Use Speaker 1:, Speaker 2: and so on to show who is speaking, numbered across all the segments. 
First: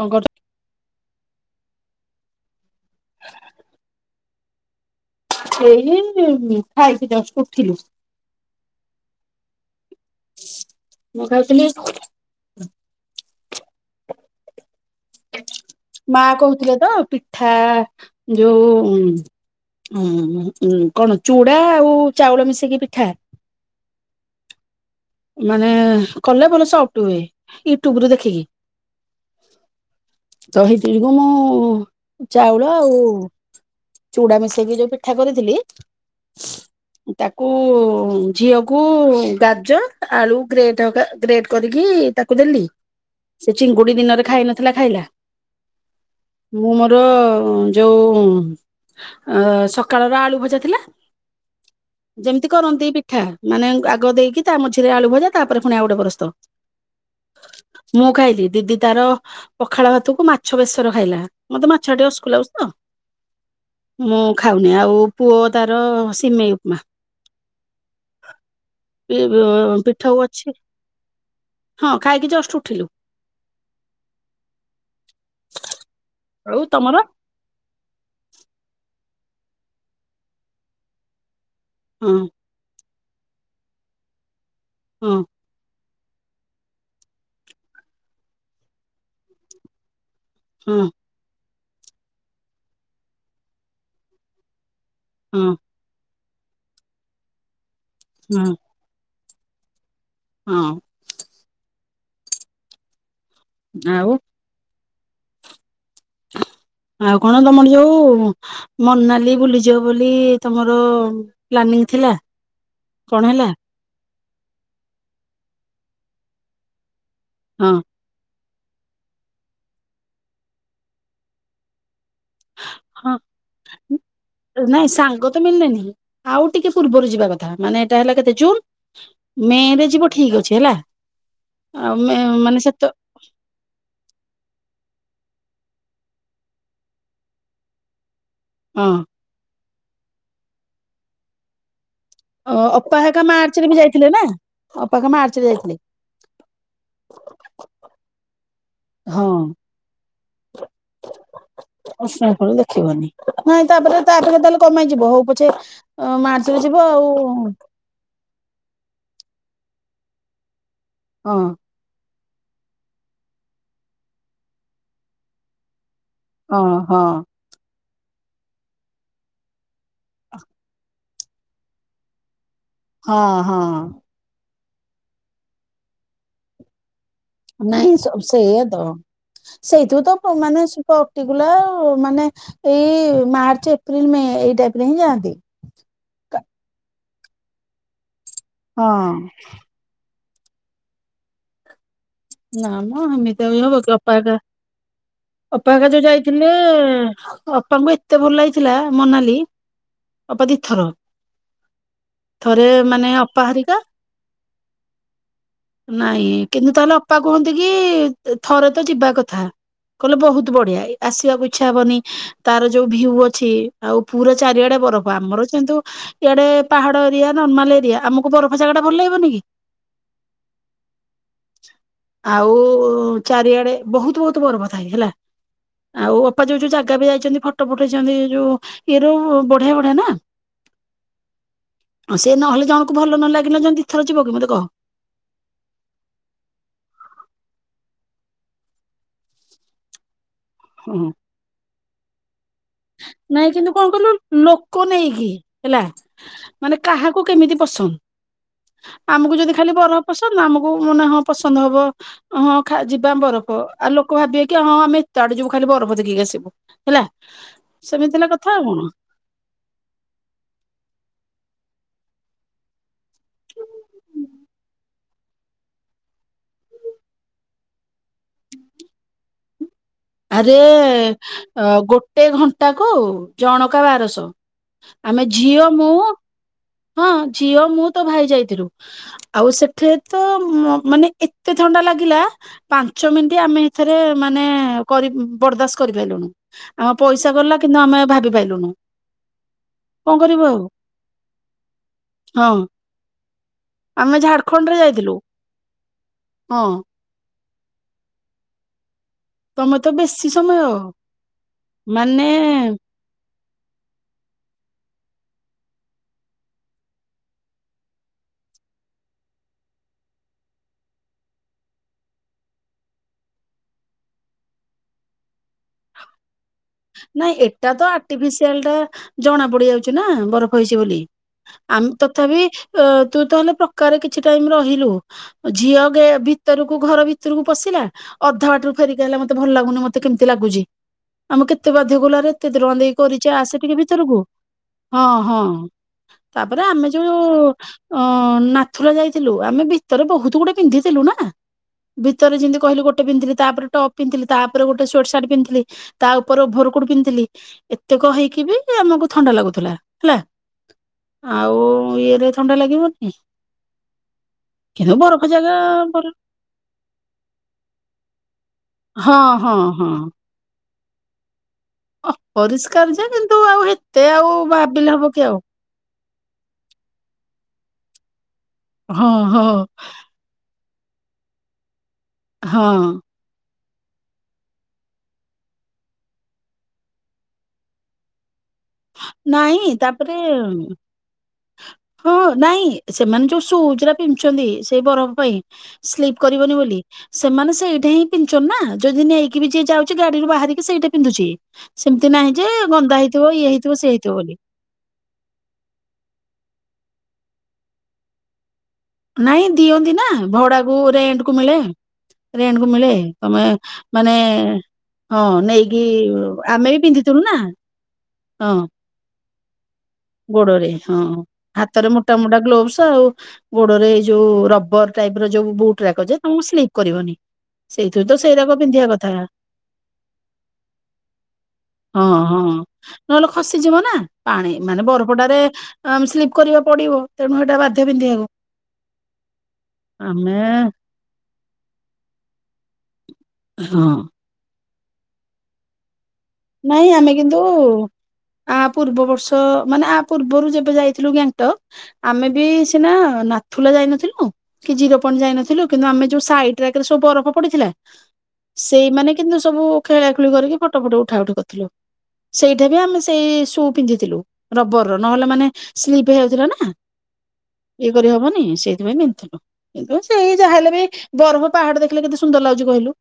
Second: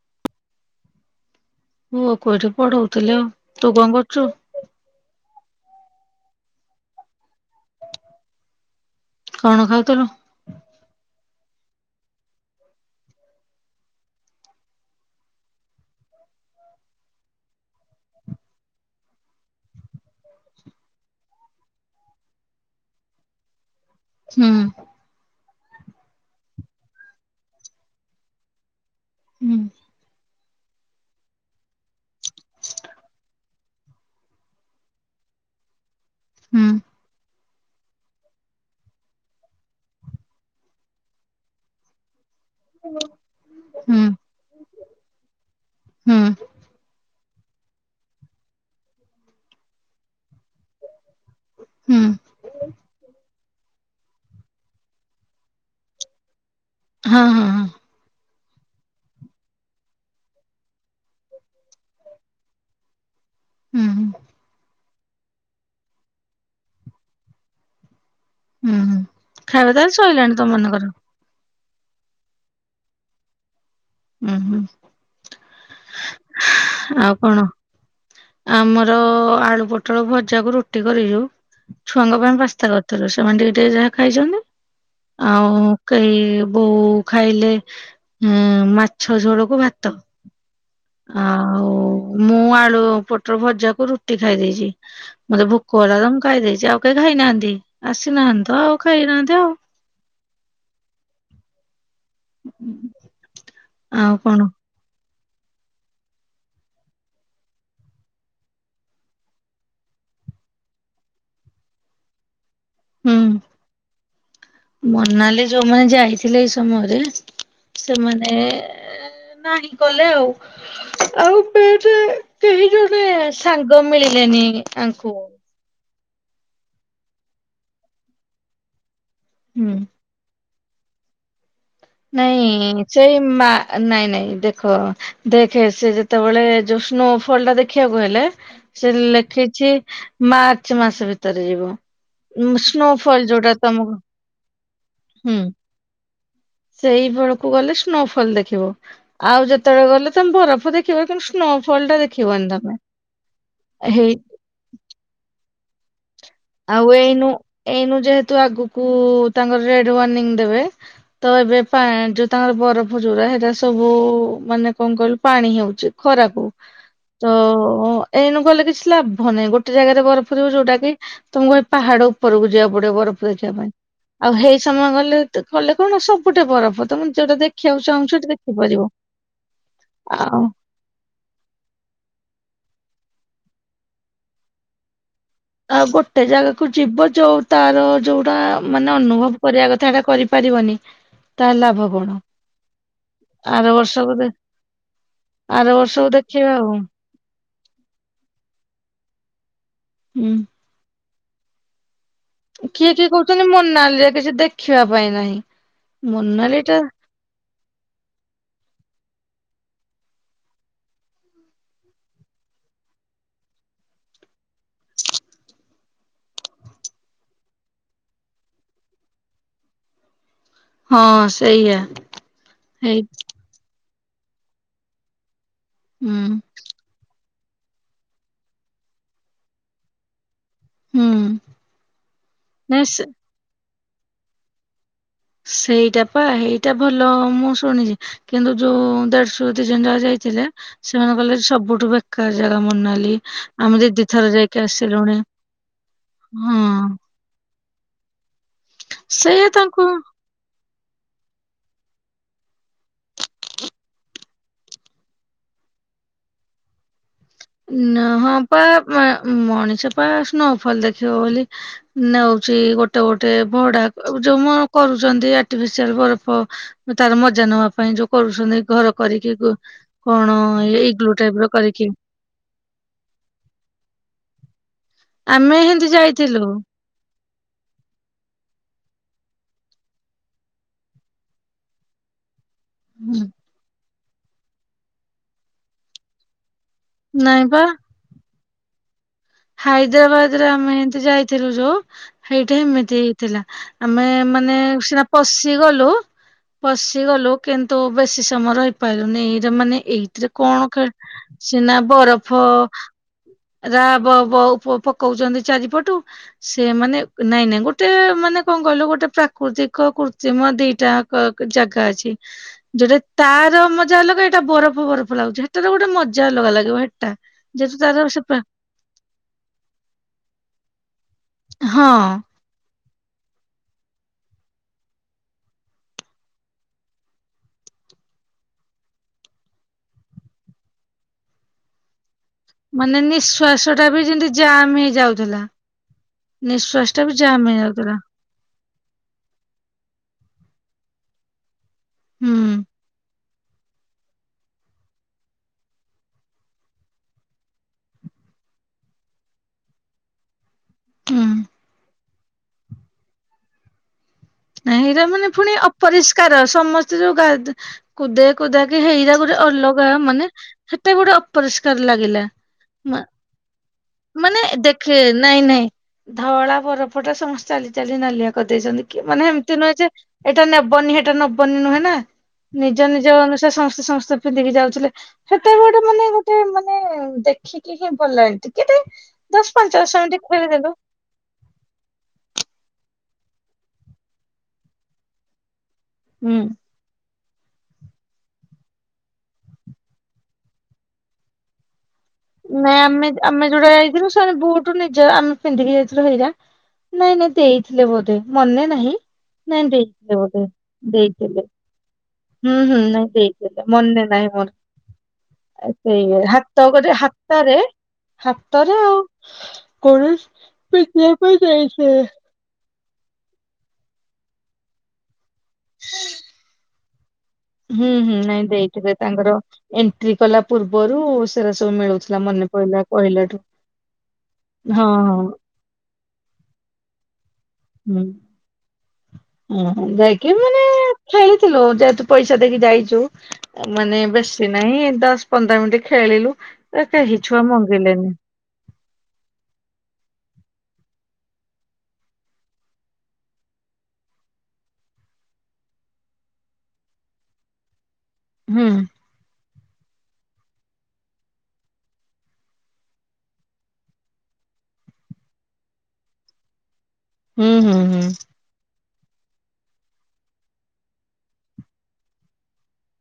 Speaker 1: କଅଁ କରୁଚ?
Speaker 2: ପୁଅକୁ ଏଠି ପଢ଼ଉଥିଲେ ଆଉ ତୁ କଣ କରୁଛୁ?
Speaker 1: ସେଇ ଖାଇକି ଜଷ୍ଟ ଉଠିଲି।
Speaker 2: କଣ ଖାଉଥିଲୁ?
Speaker 1: ମୁଁ ଖାଉଥିଲି ମା କହୁଥିଲେ ତ ପିଠା ଯଉ ହୁଁ ହୁଁ କଣ ଚୁଡ଼ା ଆଉ ଚାଉଳ ମିଶେଇକି ପିଠା।
Speaker 2: ହୁଁ।
Speaker 1: ମାନେ କଲେ ଭଲ ସଫ୍ଟ ହୁଏ ୟୁଟ୍ୟୁବ ରୁ ଦେଖିକି।
Speaker 2: ହୁଁ।
Speaker 1: ତହିଇଥି ଯୋଗୁ ମୁଁ ଚାଉଳ ଆଉ ଚୁଡା ମିଶେଇକି ଯୋଉ ପିଠା କରିଥିଲି
Speaker 2: ହୁଁ।
Speaker 1: କୁ ଝିଅ କୁ ଗାଜର ଆଳୁ ଗ୍ରେଟ ଗ୍ରେଟ କରିକି ଦେଲି ସେ ଚିଙ୍ଗୁଡି
Speaker 2: ହୁଁ
Speaker 1: ଦିନରେ ଖାଇ ନଥିଲା ଖାଇଲା
Speaker 2: ହୁଁ
Speaker 1: ମୁଁ ମୋର ଯୋଉ ଅ ସକାଳର ଆଳୁ ଭଜା ଥିଲା
Speaker 2: ହୁଁ
Speaker 1: ଯେମିତି କରନ୍ତି ପିଠା ମାନେ ଆଗ ଦେଇକି ତା ଥି ଆଳୁ ଭଜା ତାପରେ ଫୁଣି ଆଉ ଗୋଟେ ପରସ୍ତ।
Speaker 2: ହଁ ହଁ ହଁ।
Speaker 1: ମୁଁ ଖାଇଲି ଦିଦି ତାର ପଖାଳ ଭାତକୁ ମାଛ ବେସର ଖାଇଲା। ମତେ ମାଛ ଆ ଟିକେ ଅସକୁଲଉଛି ତ
Speaker 2: ହୁଁ ହୁଁ
Speaker 1: ମୁଁ ଖାଉନି ଆଉ। ପୁଅ ତାର ସିମେଇ ଉପମା।
Speaker 2: ହୁଁ ହୁଁ। ଖାଇବା ତାରଲେ
Speaker 1: ପିଠଉ
Speaker 2: ସୋଇଲାାଣି
Speaker 1: ଅଛି
Speaker 2: ତମ ମାନଙ୍କର।
Speaker 1: ହଁ ଖାଇକି ଜଷ୍ଟ ଉଠିଲୁ।
Speaker 2: ଉଁ ହୁଁ
Speaker 1: ଆଉ ତମର
Speaker 2: ଆଉ କଣ ଆମର ଆଳୁ ପୋଟଳ ଭଜାକୁ ରୁଟି କରିଛୁ।
Speaker 1: ହଁ
Speaker 2: ଛୁଆଙ୍କ ପାଇଁ ପାସ୍ତା କରିଥି ତ ରସ ମାଣ୍ ଟିକ ଟିକେ ଯାହା ଖାଇଛନ୍ତି [unintelligible]
Speaker 1: ହଁ
Speaker 2: ଆଉ। ଏହି ବୋଉ ଖାଇଲେ ଉଁ ମାଛ ଝୋଳ କୁ ଭାତ। ହଁ। ଆଉ ମୁଁ। ମତେ ଭୋକ ହେଲା ତ
Speaker 1: ହଁ
Speaker 2: ଖାଇ ଦେଇଛି ଆଉ କେହି ଖାଇନାହାନ୍ତି। ଆସିନାହାନ୍ତି
Speaker 1: ହଁ
Speaker 2: ତ ଆଉ ଖାଇନାହାନ୍ତି। ଆଉ।
Speaker 1: ହଁ।
Speaker 2: ହ ହ।
Speaker 1: ଆଉ। ଆଉ କଣ ତମର ଯୋଉ ମନାଲି ବୁଲିଯିବ ବୋଲି ତମର ପ୍ଲାନିଂ ଥିଲା।
Speaker 2: ହୁଁ
Speaker 1: କଣ ହେଲା?
Speaker 2: ମନାଲି ଯୋଉମାନେ ଯାଇଥିଲେ ଏଇ ସମୟରେ
Speaker 1: ହଁ
Speaker 2: ସେମାନେ। ନାହିଁକଲେ ଆଉ ଆଉପେରେ କେହି ଜଣେ
Speaker 1: ହଁ
Speaker 2: ସାଙ୍ଗ ମିଳିଲେନି
Speaker 1: ନାଇଁ
Speaker 2: ଆଙ୍କୁ।
Speaker 1: ସାଙ୍ଗ ତ ମିଳିଲେନି ଆଉ ଟିକେପୂର୍ବରୁ ଯିବାକଥା ମାନେ ଏଟାହେଲା କେତେ ଜୁନ୍। ମେ
Speaker 2: ହୁଁ
Speaker 1: ର ଯିବ ଠିକ ଅଛି। ହେଲା। ଆଉ ମେ ମାନେ
Speaker 2: ନାଇଁ
Speaker 1: ସେତ
Speaker 2: ସେଇ ମା ନାଇଁ ନାଇଁ ଦେଖ। ହଁ ଦେଖେ ସେ ଯେତେବେଳେ ଜୋଷ୍ଣୁ ଫଲଟା ଦେଖିବାକୁ ଗଲେ। ସେ
Speaker 1: ହଁ
Speaker 2: ଲେଖିଛି। ମାର୍ଚ୍ଚ ମାସ ଭିତରେ ଯିବୁ।
Speaker 1: ଓ ଅପା ଏକା ମାର୍ଚ୍ଚରେ ବି ଯାଇଥିଲେ ନା ଅପା କା
Speaker 2: ହୁଁ
Speaker 1: ମାର୍ଚ୍ଚରେ ଯାଇଥିଲେ।
Speaker 2: ସେଇ ବେଳକୁ ଗଲେ ସ୍ନୋଫଲ ଦେଖ
Speaker 1: ହଁ
Speaker 2: ବରଫ ଦେଖିବ କିନ୍ତୁ ସ୍ନୋଫଲ ଟା ଦେଖିବନି
Speaker 1: ସ୍ନୋଫଲ୍
Speaker 2: ତମେ
Speaker 1: ଦେଖିବନି ନାଇଁ ତାପରେ
Speaker 2: ହେଇ
Speaker 1: ତାପରେ ତାହେଲେ କମେଇଯିବ ହଉ ପଛେ ମାର୍ଚ୍ଚରେ ଯିବ
Speaker 2: ଆଉ ଏଇନୁ ଏଇନୁ ଯେହେତୁ ଆଗକୁ ତାଙ୍କର ରେଡ଼ ୱାର୍ଣ୍ଣିଂ ଦେବେ। ତ
Speaker 1: ହଁ
Speaker 2: ଏବେ ପାଆ ଜୁ ତାଙ୍କର ବରଫ ଯୋରା ହେରାସବୁ ମାନେ କଣ କହିଲୁ ପାଣି ହେଉଛି। ଖରାକୁ
Speaker 1: ହଁ ହଁ
Speaker 2: ତ। ଏଇନୁ ଗଲେ କିଛି ଲାଭ ନାହିଁ ଗୋ ଗୋଟେ ଜାଗାରେ ବରଫଥିବ ଯୋଉଟା କି! ତୁମକୁ ଏପାହାଡ ଉପରକୁ ଯିବାକୁ ଗୋଟେ
Speaker 1: ହଁ
Speaker 2: ବରଫ ଦେଖିବା ପାଇଁ
Speaker 1: ହଁ
Speaker 2: ଆଉ ହେଇ ସମେ ଗଲେ ଗଲେ କଣ ସବୁଠି ବରଫ ତମେ ଯୋଉଟା ଦେଖିବାକୁ
Speaker 1: ନାଇଁ
Speaker 2: ଚାହୁଁଛ
Speaker 1: ସ
Speaker 2: ସେଠି
Speaker 1: ସେଇଆତ
Speaker 2: ଦେଖିପାରିବ।
Speaker 1: ସେଇଥିରୁତ
Speaker 2: ଆଉ
Speaker 1: ମାନେ କଟିଗୁଲା ମାନେ ଏଇ ମାର୍ଚ୍ଚ ଏପ୍ରିଲ ମେ ଏଇ ଟାଇମରେ ହିଁ ଯାଆନ୍ତି।
Speaker 2: ଆ ଗୋଟେ ଜାଗାକୁ ଯିବ ଯୋଉ ତାର ଯୋଉ ତା ମାନେ
Speaker 1: ହଁ
Speaker 2: ଅନୁଭବ କରିବା କଥାଟା କରି ପାରିବନି ତାହାଲେ ଲାଭ କଣ।
Speaker 1: ନାମ ହେମିତିଆଉ ବି
Speaker 2: ଆର
Speaker 1: ହବ କି
Speaker 2: ବର୍ଷକୁ
Speaker 1: ଅପା
Speaker 2: ଦେ
Speaker 1: ହେକା
Speaker 2: ଆର
Speaker 1: ଅପା ହେକା ଯୋଉ
Speaker 2: ବର୍ଷକୁ ଦେଖିବା
Speaker 1: ଯାଇଥିଲେ।
Speaker 2: ଆଉ।
Speaker 1: ଅପାଙ୍କୁ ଏତେଭଲ ଲାଗିଥିଲା ମନାଲି।
Speaker 2: ହୁଁ
Speaker 1: ଅପା ଦିଥର ଥରେ
Speaker 2: କିଏ
Speaker 1: ମାନେ
Speaker 2: କିଏ
Speaker 1: ଅପା
Speaker 2: କହୁଛନ୍ତି
Speaker 1: ହାରିକା
Speaker 2: ମୋନାଲିରେ କିଛି ଦେଖିବା ପାଇଁ ନାହିଁ
Speaker 1: ନାଇଁ
Speaker 2: ମୋନାଲି
Speaker 1: କିନ୍ତୁ
Speaker 2: ଟା
Speaker 1: ତାହେଲେ ଅପା କୁହନ୍ତି କି ଥରେ ତ ଯିବା କଥା କହିଲେ ବହୁତ ବଢିଆ ଆସିବାକୁ ଇଚ୍ଛା ହବନି ତାର ଯୋଉ ଭିୟୁ ଅଛି। ଆଉ ପୁରା ଚାରିଆଡେ ବରଫ ଆମର ଯେହେତୁ ଇଆଡେ ପାହାଡ ଏରିଆ ନର୍ମାଲ ଏରିଆ ଆମକୁ ବରଫ ଜାଗା ଟା ଭଲ ଲାଗିବନି କି।
Speaker 2: ହଁ ସେଇଆ।
Speaker 1: ଆଉ
Speaker 2: ହେଇ
Speaker 1: ଚାରିଆଡେ ବହୁତ ବହୁତ ବର କଥା ହେଇ ହେଲା।
Speaker 2: ହୁଁ
Speaker 1: ଆଉ ଅପା ଯୋଉ ଯୋଉ ଜାଗା ବି ଯାଇଛନ୍ତି ଫ ପଟ ପଠେଇଛନ୍ତି ଯୋଉ ଇଏ ର ବଢିଆ ବଢିଆ ନା
Speaker 2: ହୁଁ
Speaker 1: ଆଉ ସେ ନହେଲେ
Speaker 2: ନାଇଁ
Speaker 1: ଜଣକୁ
Speaker 2: ସେ
Speaker 1: ଭଲ ନ ଲାଗିଲ ଯେମି [unintelligible] କି ମୋତେ କହ।
Speaker 2: ସେଇଟା ପା ହେଇଟା ଭଲ ମୁଁ ଶୁଣିଚି କିନ୍ତୁ ଯୋଉ ଦେଢଶୁ ଦି ଜଣ ଯାକ ଯାଇଥିଲେ ସେମାନେ କହିଲେ ସବୁଠୁ ବେକାର ଜାଗା ମୋନାଲି।
Speaker 1: ନାଇଁ କିନ୍ତୁ
Speaker 2: ଆମେ ଦି
Speaker 1: କଣ
Speaker 2: ଦି
Speaker 1: କହିଲୁ
Speaker 2: ଥର ଯାଇକି
Speaker 1: ଲୋକ
Speaker 2: ଆସିଲୁଣି
Speaker 1: ନେଇକି ହେଲା
Speaker 2: ହଁ
Speaker 1: ମାନେ କାହାକୁ କେମିତି ପସନ୍ଦ ଆମକୁ
Speaker 2: ସେଇଆ
Speaker 1: ଯଦି ଖାଲି
Speaker 2: ତାଙ୍କୁ
Speaker 1: ବରଫ ପସନ୍ଦ ଆମକୁ କୋଉ ମନେ ହଁ ପସନ୍ଦ ହବ ହଁ ଖା ଯିବା ବରଫ ଆଉ ଲୋକ ଭାବିବେ କି ହଁ ଆମେ ତା ଆଡେ ଯିବୁ ଖାଲି ବରଫ ଦେଖିକି ଆସିବୁ ହେଲା
Speaker 2: ନା
Speaker 1: ସେମିତି ହେଲା
Speaker 2: ହଁ
Speaker 1: କଥା
Speaker 2: ପା
Speaker 1: ଆଉ କଣ
Speaker 2: ପା ମଣିଷ ପା ସ୍ନୋଫଲ ଦେଖିବ ବୋଲି ନଉଚି ଗୋଟେ ଗୋଟେ ଭଡା ଯୋଉ ମ୍ କରୁସନ୍ତି ଆର୍ଟିଫିସିଆଲ ବରଫ ତାର ମଜା ନେବା ପାଇଁ ଯୋଉ କରୁଚନ୍ତି ଘର କରିକି କଣ
Speaker 1: ଆରେ
Speaker 2: ଇଗ୍ଲୁ ଟାଇପ ର
Speaker 1: ଅ
Speaker 2: କରିକି
Speaker 1: ଗୋଟେ ଘଣ୍ଟା ଣ୍ଟା କୁ ଜଣକା ବାରଶହ। ଆମେ ଝିଅ
Speaker 2: ହେନ୍ତି
Speaker 1: ମୁଁ
Speaker 2: ଯାଇଥିଲୁ
Speaker 1: ହଁ ଝିଅ ମୁଁ ତୋ ଭାଇ ଯାଇଥିଲୁ। ଆଉ ସେଠ ତ ମ ମାନେ ଏତେ ଥଣ୍ଡା ଲାଗିଲା ପାଞ୍ଚ ମିନିଟ୍ ଆମେ ହେଇଥେର ଥିରେ ମାନେ କରି ବରଦାସ୍ତ କରିପାରିଲୁନି। ଆମ ପଇସା ଗଲା କିନ୍ତୁ ଆମେ ଭାବି ପାରିଲୁନୁ।
Speaker 2: ହାଇଦ୍ରାବାଦ ରେ ଆମେ ଏନ୍ତି ଯାଇଥିଲୁ ଯୋଉ
Speaker 1: ହଁ।
Speaker 2: ହେଇଠେ ଏମିତି ହେଇଥିଲା ଆମେ ମାନେ
Speaker 1: ଝାଡଖଣ୍ଡରେ
Speaker 2: ସିନା
Speaker 1: ଯାଇଥିଲୁ
Speaker 2: ପଶି ଗଲୁ
Speaker 1: ହଁ
Speaker 2: ପଶି ଗଲୁ କିନ୍ତୁ ବେଶୀ ସମୟ ରହିପାର ଦନ ଏଇର
Speaker 1: ତମେ
Speaker 2: ମାନେ
Speaker 1: ତ ବେଶୀ
Speaker 2: ଏଇଥିରେ
Speaker 1: ସମୟ
Speaker 2: କଣ କା ସିନା
Speaker 1: ମାନେ
Speaker 2: ବରଫ ରାବ ବ ପକଉଚନ୍ତି ଚାରିପଟୁ ସେ ମାନେ ନାଇଁ ନାଇଁ ଗୋଟେ ମାନେ କଣ କହିଲୁ ଗୋଟେ ପ୍ରାକୃତିକ କୃତ୍ରିମ ଦିଟା ଆକ ଜାଗା ଅଛି ଯୋଉଟା ତାର ମଜା ଅଲଗା ଏଇଟା ବରଫ ବରଫ ଲାଗୁଚି ହେଟାର ଗୋଟେ ମଜାଲଗା ଲାଗିବ ହେଟା
Speaker 1: ନାଇଁ ଏଟା ତ
Speaker 2: ଯେହେତୁ ତାର ସେ ପା
Speaker 1: ଆର୍ଟିଫିସିଆଲ ଟା ଜଣା ପଡି ଯାଉଚି ନା ବରଫ ହେଇଚି ବୋଲି। ଆମ
Speaker 2: ହଁ
Speaker 1: ତଥାପି ଅ ତୁ ତ ହେଲେ ପ୍ରକାରେ କିଛି ଟାଇମ୍ ରହିଲୁ ଝିଅ ଗେ ଭିତରକୁ ଘର ଭିତରକୁ ପଶିଲା ଅଧା ବାଟରୁ ଫେରିକି ଆଲା ମତେ ଭଲ ଲାଗୁନି ମତେ କେମିତି ଲାଗୁଚି। ଆମେ କେତେ ବାଧ୍ୟ କଲୁ ଆରେ ଏତେ ଟଙ୍କା ଦେଇକି
Speaker 2: ମାନେ
Speaker 1: କରିଚେ ଆସେ
Speaker 2: ନିଃଶ୍ଵାସ
Speaker 1: ଟିକେ
Speaker 2: ଟା ବି
Speaker 1: ଭିତରକୁ
Speaker 2: ଯେମିତି ଜାମ୍
Speaker 1: ହଁ ହଁ
Speaker 2: ହେଇଯାଉଥିଲା
Speaker 1: ତାପରେ
Speaker 2: ନିଃଶ୍ଵାସ
Speaker 1: ଆମେ
Speaker 2: ଟା
Speaker 1: ଯୋଉ
Speaker 2: ବି ଜାମ୍ ହେଇଯାଉଥିଲା
Speaker 1: ଅ ନା ଥୁରା ଯାଇଥିଲୁ ଆମେ ଭିତରେ ବହୁତ ଗୁଡେ ପିନ୍ଧିଥିଲୁ ନା ଭିତରେ
Speaker 2: ହୁଁ
Speaker 1: ଯେମିତି କହିଲୁ ଗୋଟେ ପିନ୍ଧିଥିଲି ତାପରେ ଟପ୍ ପିନ୍ଧିଲ ତାପ ଗୋଟେ ସଟ୍ ସାଟ୍ ପିନ୍ଥିଲି ତା ଉପରେ ଭରକୁଟୁ ପିନ୍ଧଥିଲି ଏତେକ ହେଇକି ବି ଆମକୁ ଥଣ୍ଡା ଲାଗୁଥିଲା ହେଲା।
Speaker 2: ହୁଁ
Speaker 1: ଆଉ ଇଏରେ ଥଣ୍ଡା ଲାଗିବନି?
Speaker 2: ନାଇଁ
Speaker 1: କିନ୍ତୁ
Speaker 2: ହେରା
Speaker 1: ବରଫ
Speaker 2: ମାନେ ପୁଣି
Speaker 1: ଜାଗା ବର
Speaker 2: ଅପରିଷ୍କାର ସମସ୍ତେ ଯୋଉ ଗାଧ୍ କୁଦେକୁଦା
Speaker 1: ହଁ
Speaker 2: ହେଇରା ଗୋଟେ
Speaker 1: ହଁ
Speaker 2: ଅଲଗା
Speaker 1: ହଁ
Speaker 2: ମାନେ ସେତେ ଗୋଡ ଅପରିଷ୍କାର ଲାଗିଲା
Speaker 1: ଅପରିଷ୍କାର
Speaker 2: ମା
Speaker 1: ଯେ କିନ୍ତୁ ଆଉ ଏତେ ଆଉ
Speaker 2: ମାନେ
Speaker 1: ଭାବିଲେ
Speaker 2: ଦେଖେ
Speaker 1: ହବ କି ଆଉ
Speaker 2: ନାଇଁ ନାଇଁ ଧଳା ବରଫଟା ସମସ୍ତେ ଚାଲି ଚାଲି ନାଲିଆ କରିଦେଇଛି।
Speaker 1: ହଁ
Speaker 2: ମାନେ
Speaker 1: ହଁ
Speaker 2: ଏମିତି ନୁହେଁ ଯେ ଏଇଟା ନେବ୍ ନବନି ସେଟା ନବନି ନୁହେଁ ନା। ନିଜ
Speaker 1: ହଁ
Speaker 2: ନିଜ ଅନୁସାରେ ସମସ୍ ସମସ୍ତେ ପିନ୍ଧିକି ଯାଉଥିଲେ ସେତେବେଳେ ଗୋଟେ ମାନେ ଗୋଟେ ମାନେ ଦେଖିକି ହିଁ ଭଲ ଲାଗନ୍ତି।
Speaker 1: ନାଇଁ ତାପରେ, ହଁ ନାଇଁ ସେମାନେ ଯୋଉ ସୁଉଜରା ପିନ୍ଧୁଛନ୍ତି ସେଇ ବରଫ ପାଇଁ ସ୍ଲିପ
Speaker 2: ହୁଁ।
Speaker 1: କରିବନି ବୋଲି ସେମାନେ ସେଇଟା ହିଁ ପିନ୍ଧୁଛନ୍ତି ନା, ଯଦି ନେଇକି ବି ଯିଏ ଯାଉଛି ଗାଡିରୁ ବାହାରିକି ସେଇଟା ପିନ୍ଧୁଛି। ସେମିତି ନାହିଁ ଯେ
Speaker 2: ନାଇଁ
Speaker 1: ଗନ୍ଦା
Speaker 2: ଆମେ
Speaker 1: ହେଇଥିବ ଇଏ ହେଇ
Speaker 2: [inaudible] ଯାଇଥିଲୁ [inaudible] ବୁଟ ନିଜେ ଆମେ ପିନ୍ଧିକି ଯାଇଥିଲୁ ହେରା ନାଇଁ ନାଇଁ ଦେଇଥିଲେ ବୋଧେ ମନେ ନାହିଁ
Speaker 1: ନାଇଁ ଦିଅନ୍ତି ନା,
Speaker 2: ଦେଇଥିଲେ ବୋଧେ
Speaker 1: ଭଡାକୁ ରେଣ୍ଟକୁ
Speaker 2: ଦେଇଥିଲେ
Speaker 1: ମିଳେ।
Speaker 2: ହୁଁ
Speaker 1: ରେଣ୍ଟକୁ
Speaker 2: ହୁଁ
Speaker 1: ମିଳେ
Speaker 2: ନାଇଁ
Speaker 1: ତମେ
Speaker 2: ଦେଇଥିଲେ ମନେ ନାହିଁ
Speaker 1: ମାନେଏ-ଏ
Speaker 2: ମୋର
Speaker 1: ହଁ ନେଇକି
Speaker 2: ସେଇ ହାତ
Speaker 1: ଆମେ ବି
Speaker 2: ଗୋଟେ
Speaker 1: ପିନ୍ଧିଥିଲୁ ନା,
Speaker 2: ହାତରେ
Speaker 1: ହଁ।
Speaker 2: କଣ
Speaker 1: ଗୋଡରେ ହଁ
Speaker 2: ପିକିନିକ୍ ପାଇଁ
Speaker 1: ହାତରେ
Speaker 2: ଯାଇଛି।
Speaker 1: ମୋଟା [inaudible] ଆଉ ଗୋଡରେ ଏଇ ଯୋଉ ରବର ଟାଇପ୍ ର ଯୋଉ ବୁଟରାକ ଯେ ତମକୁ ସ୍ଲିପ୍ କରିବନି।
Speaker 2: ହୁଁ
Speaker 1: ସେଇଥିରେ ତ
Speaker 2: ହୁଁ ନାଇଁ
Speaker 1: ସେଇରାକ ପିନ୍ଧିବା
Speaker 2: ଦେଇଥିଲେ
Speaker 1: କଥା
Speaker 2: ତାଙ୍କର ଏଣ୍ଟ୍ରି କଲା ପୂର୍ବରୁ ସେରା ସବୁ
Speaker 1: ହଁ
Speaker 2: ମିଳୁଥିଲା
Speaker 1: ହଁ
Speaker 2: ମନେ ପଡିଲା
Speaker 1: ନହେଲେ
Speaker 2: କହିଲାଠୁ।
Speaker 1: ଖସିଯିବ ନା ପାଣି ମାନେ
Speaker 2: ହଁ
Speaker 1: ବରଫଡା଼ରେ ଆଁ ଆମେ ସ୍ଲିପ୍ କରିବା ପଡିବ। ତେଣୁ ଏଇଟା ବାଧ୍ୟ
Speaker 2: ହୁଁ
Speaker 1: ପିନ୍ଧିବାକୁ
Speaker 2: ଉଁ ହୁଁ ଯାଇକି
Speaker 1: ଆମେ
Speaker 2: ମାନେ ଖେଳିଥିଲୁ ଯେହେତୁ ପଇସା ଦେଇକି ଯାଇଛୁ
Speaker 1: ହଁ
Speaker 2: ମାନେ ବେଶୀ ନାଇଁ ଦଶ ପନ୍ଦର ମିିନିଟ୍ ଖେ
Speaker 1: ନାଇଁ ଆମେ କିନ୍ତୁ ଆ ପୂର୍ବ ବର୍ଷ ମାନେ ଆ ପୂର୍ବରୁ ଯେବେ ଯାଇଥିଲୁ ଗ୍ୟାଙ୍ଗଟକ୍ ଆମେ ବି ସିନା ନାଥୁଲା ଯାଇନଥିଲୁ କି ଜିରୋ ପଏଣ୍ଟ ଯାଇନଥିଲୁ କିନ୍ତୁ ଆମେ ଯୋଉ ସାଇଟରେକା ସବୁ ବରଫ ପଡିଥିଲା।
Speaker 2: ହୁଁ
Speaker 1: ସେଇମାନେ କିନ୍ତୁ ସବୁ ଖେଳାଖୁଳି କରିକି ଫୋଟୋ ଫୋଟୋ ଉ ଉଠା ଉଠି କରିଥିଲୁ ସେଇଠା ବି ଆମେ ସେଇ ସୁ ପିନ୍ଧିଥିଲୁ ରବର ର ନହେଲେ ମାନେ ସ୍ଲିପ ହେଇଯାଉଥିଲା ନା।
Speaker 2: ହୁଁ ହୁଁ
Speaker 1: ଇଏ
Speaker 2: ହୁଁ
Speaker 1: କରି ହବନି ସେ [unintelligible] ସେଇ ଯାହା ହେଲେ ବି ବରଫ ପାହାଡ ଦେଖିଲେ କେତେ ସୁନ୍ଦର ଲାଗୁଛି କହିଲୁ?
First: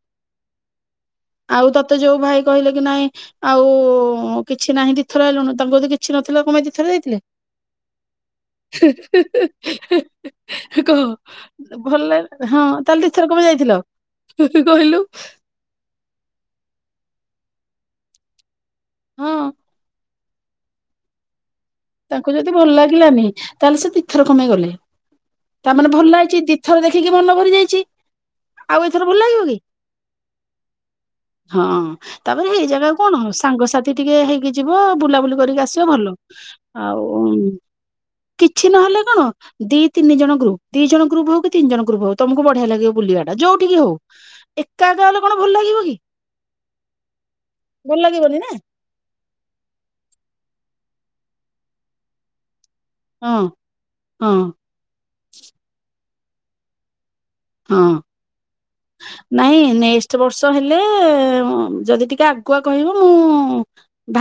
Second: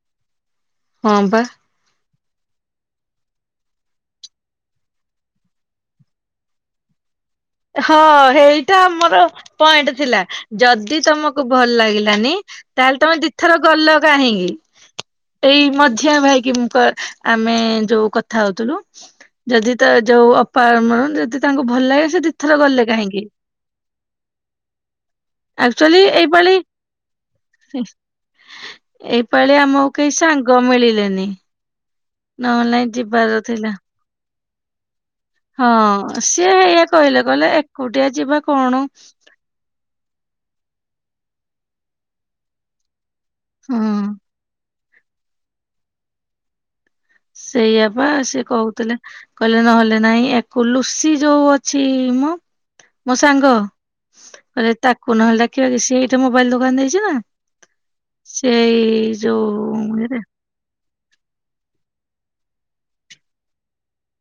Speaker 2: ହଁ ବା
Speaker 1: ଆଉ ତତେ ଯୋଉ ଭାଇ କହିଲେ କି ନାଇଁ ଆଉ କିଛି ନାହିଁ ଦିଥର ହେଲୁଣି ତାଙ୍କୁ ଯଦି କିଛି ନଥିଲା କଣ ପାଇଁ ଦି ଥରେ ଯାଇଥିଲେ?
Speaker 2: ହଁ ଏଇଟା ଆମର ପଏଣ୍ଟ ଥିଲା ଯଦି
Speaker 1: କହ
Speaker 2: ତମକୁ ଭଲ ଲାଗିଲାନି
Speaker 1: ଲାଗିଲା। ହଁ
Speaker 2: ତାହେଲେ ତମେ
Speaker 1: ଦିଥର
Speaker 2: ଦିଇ
Speaker 1: କଣ ପାଇଁ
Speaker 2: ଥର
Speaker 1: ଯାଇଥିଲ
Speaker 2: ଗଲ କାହିଁକି
Speaker 1: କହିଲୁ?
Speaker 2: ଏଇ ମଝିଆ ଭାଇକି ଆ ଆମେ ଯୋଉ କଥା ହଉଥିଲୁ
Speaker 1: ହଁ
Speaker 2: ଯଦି ତ ଯୋଉ ଅପାମ ଯଦି ତାଙ୍କୁ ଭଲ ଲାଗେ ସେ
Speaker 1: ତାଙ୍କୁ
Speaker 2: ଦି
Speaker 1: ଯଦି ଭଲ ଲାଗିଲାନି ତାହେଲେ ସେ ଦିଥର କଣ ପାଇଁ ଗଲେ ତା ମାନେ
Speaker 2: ଆକ୍ଚୁଆଲି
Speaker 1: ଭଲ ଲାଗିଛି
Speaker 2: ଏଇପାଳି
Speaker 1: ଦିଥର ଦେଖିକି ମନ ଭରି ଯାଇଛି ଆଉ ଏଥର ଭଲ ଲାଗିବ କି?
Speaker 2: ଏଇପାଳି ଆମକୁ କେହି ସାଙ୍ଗ ମିଳିଲେନି
Speaker 1: ହଁ। ହଁ। ତାପରେ ହେଇ
Speaker 2: ନହେଲେ ନାଇଁ
Speaker 1: ଜାଗା କଣ
Speaker 2: ଯିବାର ଥିଲା
Speaker 1: ସାଙ୍ଗସାଥି ଟିକେ ହେଇକି ଯିବ ବୁଲା
Speaker 2: ହଁ ସିଏ ହେଇ
Speaker 1: ଆଉ କିଛି ନହେଲେ କଣ ଦି ତିନି ଜଣ ଗ୍ରୁପ୍ ଦି ଜଣ ଗ୍ରୁପ୍ କି ତିିନିଜଣ ଗ୍ରୁପ୍ ତମକୁ ବଢି଼ଆ ଲାଗିବ ବୁଲିବା। ଯଉ ଠିକି ହଉ
Speaker 2: ହଁ
Speaker 1: ଏକ ଏକା ଏକା ଗଲେ କଣ ଭଲ ଲାଗିବ କି?
Speaker 2: ସେଇଆ
Speaker 1: ଭଲ
Speaker 2: ବା
Speaker 1: ଲାଗିବନି
Speaker 2: ସେ
Speaker 1: ନା
Speaker 2: କହୁଥିଲେ କହିଲେ ନହେଲେ ନାଇଁ କୁଲୁ ସି ଯୋଉ ଅଛି ମୁଁ ମୋ
Speaker 1: ହଁ
Speaker 2: ସାଙ୍ଗ
Speaker 1: ହଁ
Speaker 2: କଲେ ତାକୁ ନହେଲେ ଡାକିବା କି ସେ ମୋବାଇଲ ଦୋକାନ ଦେଇଛି ନା।
Speaker 1: ହଁ
Speaker 2: ସେଇ ଯୋଉ
Speaker 1: ନାଇଁ ନେଷ୍ଟ
Speaker 2: ଇଏରେ
Speaker 1: ବର୍ଷ ହେଲେ ଯଦି ଟିକେ ଆଗୁଆ କହିବ। ମୁଁ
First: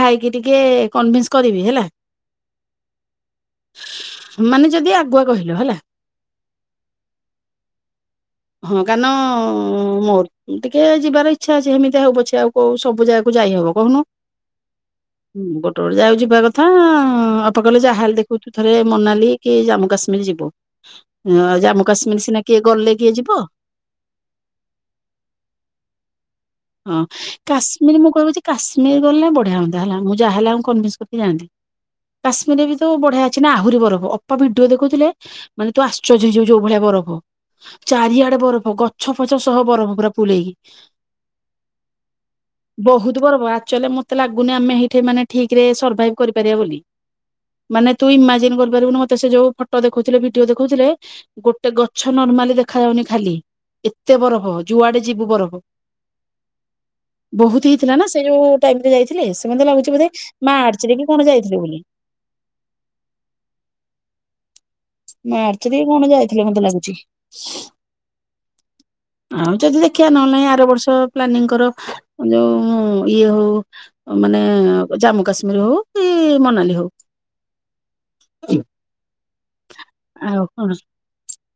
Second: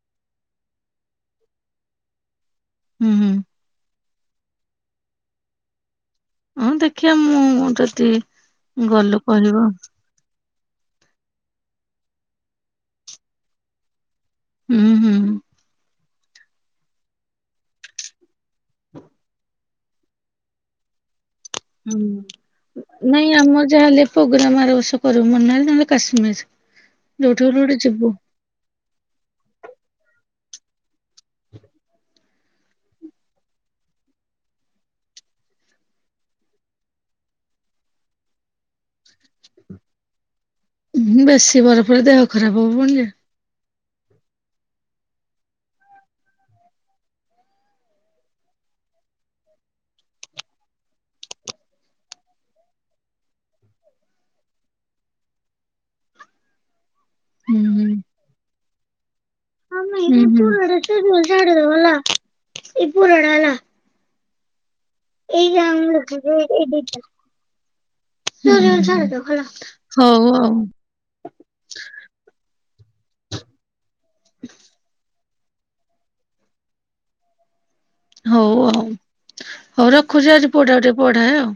Speaker 1: ଭାଇକି ଟିକେ କନ୍ଭେନସ୍ କରିବି ହେଲା।
Speaker 2: ହୁଁ ହୁଁ।
Speaker 1: ମାନେ ଯଦି ଆଗୁଆ କହିଲ ହେଲା।
Speaker 2: ହଁ ଦେଖିବା ମୁଁ ଯଦି
Speaker 1: ହଁ, କାରଣ
Speaker 2: ଗଲୁ କହିବ
Speaker 1: ମୋ ଟିକେ ଯିବାର ଇଚ୍ଛା ଅଛି ସେମିତି ହଉ ପଛେ ଆଉ କଉ ସବୁ ଜାଗାକୁ ଯାଇ ହବ କହୁନୁ। ହୁଁ ଗୋଟେ ଗୋଟେ ଜାଗାକୁ କଥା ଅପା କହିଲେ ଯା ହେଲେ ଦେଖିବୁ ତୁ ଥରେ ମୋନାଲି କି ଜାମ୍ମୁକାଶ୍ମୀର ଯିବୁ। ହୁଁ ଆଉ
Speaker 2: ହୁଁ।
Speaker 1: ଜାମ୍ମୁକାଶ୍ମୀର ସିନା କିଏ ଗଲେ। କିଏ ଯିବ
Speaker 2: ନାଇଁ ଆମ ଯାହା ହେଲେ ପ୍ରୋଗ୍ରାମ ଆର ବର୍ଷକୁ କରିବୁ ମ ନା ନା କାଶ୍ମୀର।
Speaker 1: ହଁ
Speaker 2: ଯୋଉଠି ହେଲେ ଗୋଟେ
Speaker 1: କାଶ୍ମୀର
Speaker 2: ଯିବୁ।
Speaker 1: ମୁଁ କହିବି ଯେ କାଶ୍ମୀର କାଶ୍ମୀର ଗଲେ ବଢିଆ ହୁଅନ୍ତା ହେଲା। ମୁଁ ଯାହା ହେଲେ ଆଙ୍କୁ କନ୍ଭେସ କରିକି ଯାଆନ୍ତି। କାଶ୍ମୀର ଏବେ ତ ବଢିଆ ଅଛି ନା ଆହୁରି ବରଫ ଅପା ଭିଡିଓ ଦେଖୋଉଥିଲେ ମାନେ ତୁ ଆଶ୍ଚର୍ଯ୍ୟ ହେଇଯିବୁ ଯୋଉ ଭଳିଆ ବରଫ। ଚାରିଆଡେ ବରଫ ଗଛ ଫଛ ସହ ବରଫ ପୁରା ଫୁଲ୍ ହେଇକି।
Speaker 2: ହୁଁ। [unintelligible] ଆସିବାର ପରେ ଦେହ ଖରାପ ହବ ପୁଣିି ଯେ।
Speaker 1: ଯାହେଲେ ମତେ ଲାଗୁନି ଆମେ ସେଇଠି ମାନେ ଠିକରେ ସର୍ଭାଇଭ କରିପାରିବା ବୋଲି। ମାନେ ତୁ ଇମାଜିନ କରିପାରିବୁନି ମତେ ସେ ଯୋଉ ଫଟୋ ଦେଖୋଉଥିଲେ ଭିଡିଓ ଦେଖୋଉଥିଲେ ଗୋଟେ ଗଛ ନର୍ମାଲି ଦେଖାଯାଉନି ଖାଲି। ଏତେ ବରଫ ଯୁଆଡେ ଯିବୁ ବରଫ।
Speaker 2: ହୁଁ
Speaker 1: ବହୁତ ହେଇଥିଲା
Speaker 2: ହୁଁ।
Speaker 1: ନା ସେ ଯୋଉ ଟାଇମରେ ଯାଇଥିଲେ। ସେ ମୋତେ ଲାଗୁଛି
Speaker 2: ମମି
Speaker 1: ବୋଧେ
Speaker 2: ଏ ପୁରାଣ
Speaker 1: ମାର୍ଚ୍ଚ
Speaker 2: ସେ
Speaker 1: ରେ କି କଣ
Speaker 2: ଝାଡୁ
Speaker 1: ଯାଇଥିଲେ
Speaker 2: ଦବ
Speaker 1: ବୋଲି।
Speaker 2: ହେଲା ଏ ପୁରାଣ ହେଲା। ଏଇ
Speaker 1: ମାର୍ଚ୍ଚ ରେ କି କଣ ଯାଇଥିଲେ ମତେ ଲାଗୁଛି।
Speaker 2: ଏଡିଟ [inaudible]
Speaker 1: ଆଉ ଯଦି ଦେଖିବା ନହେଲେ
Speaker 2: ହଉ
Speaker 1: ନାଇ
Speaker 2: ଆଉ
Speaker 1: ଆର ବର୍ଷ ପ୍ଲାନିଂ କର ଯୋଉ ହୁଁ ଇଏ ହଉ। ମାନେ ଜାମ୍ମୁ କାଶ୍ମୀର। କି ମନାଲି ହଉ।
Speaker 2: ହଉ ହଉ, ହଉ ରଖୁଛି ଯାଉଚି ପୁଅଟାକୁ ଟିକେ ପଢାଏ ଆଉ।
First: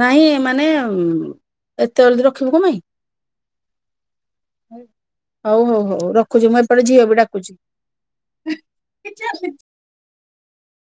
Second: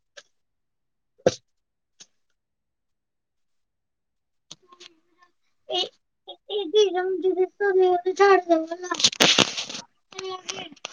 Speaker 1: ନାହିଁ ମାନେ ହୁଁ। ଏକାବେଳେ ତୁ ରଖିବୁ କଣ ପାଇଁ? ହଉ ହଉ
Speaker 2: ଏ
Speaker 1: ହଉ ରଖୁଛି ମୁଁ
Speaker 2: ଏଇ
Speaker 1: ଏପଟେ
Speaker 2: ଦିଟା
Speaker 1: ଝିଅ
Speaker 2: ମୁଁ
Speaker 1: ବି
Speaker 2: ଟିକେ
Speaker 1: ଡାକୁଛି।
Speaker 2: ସରିଗଲେ ଛାଡିଦବ ହେଲା।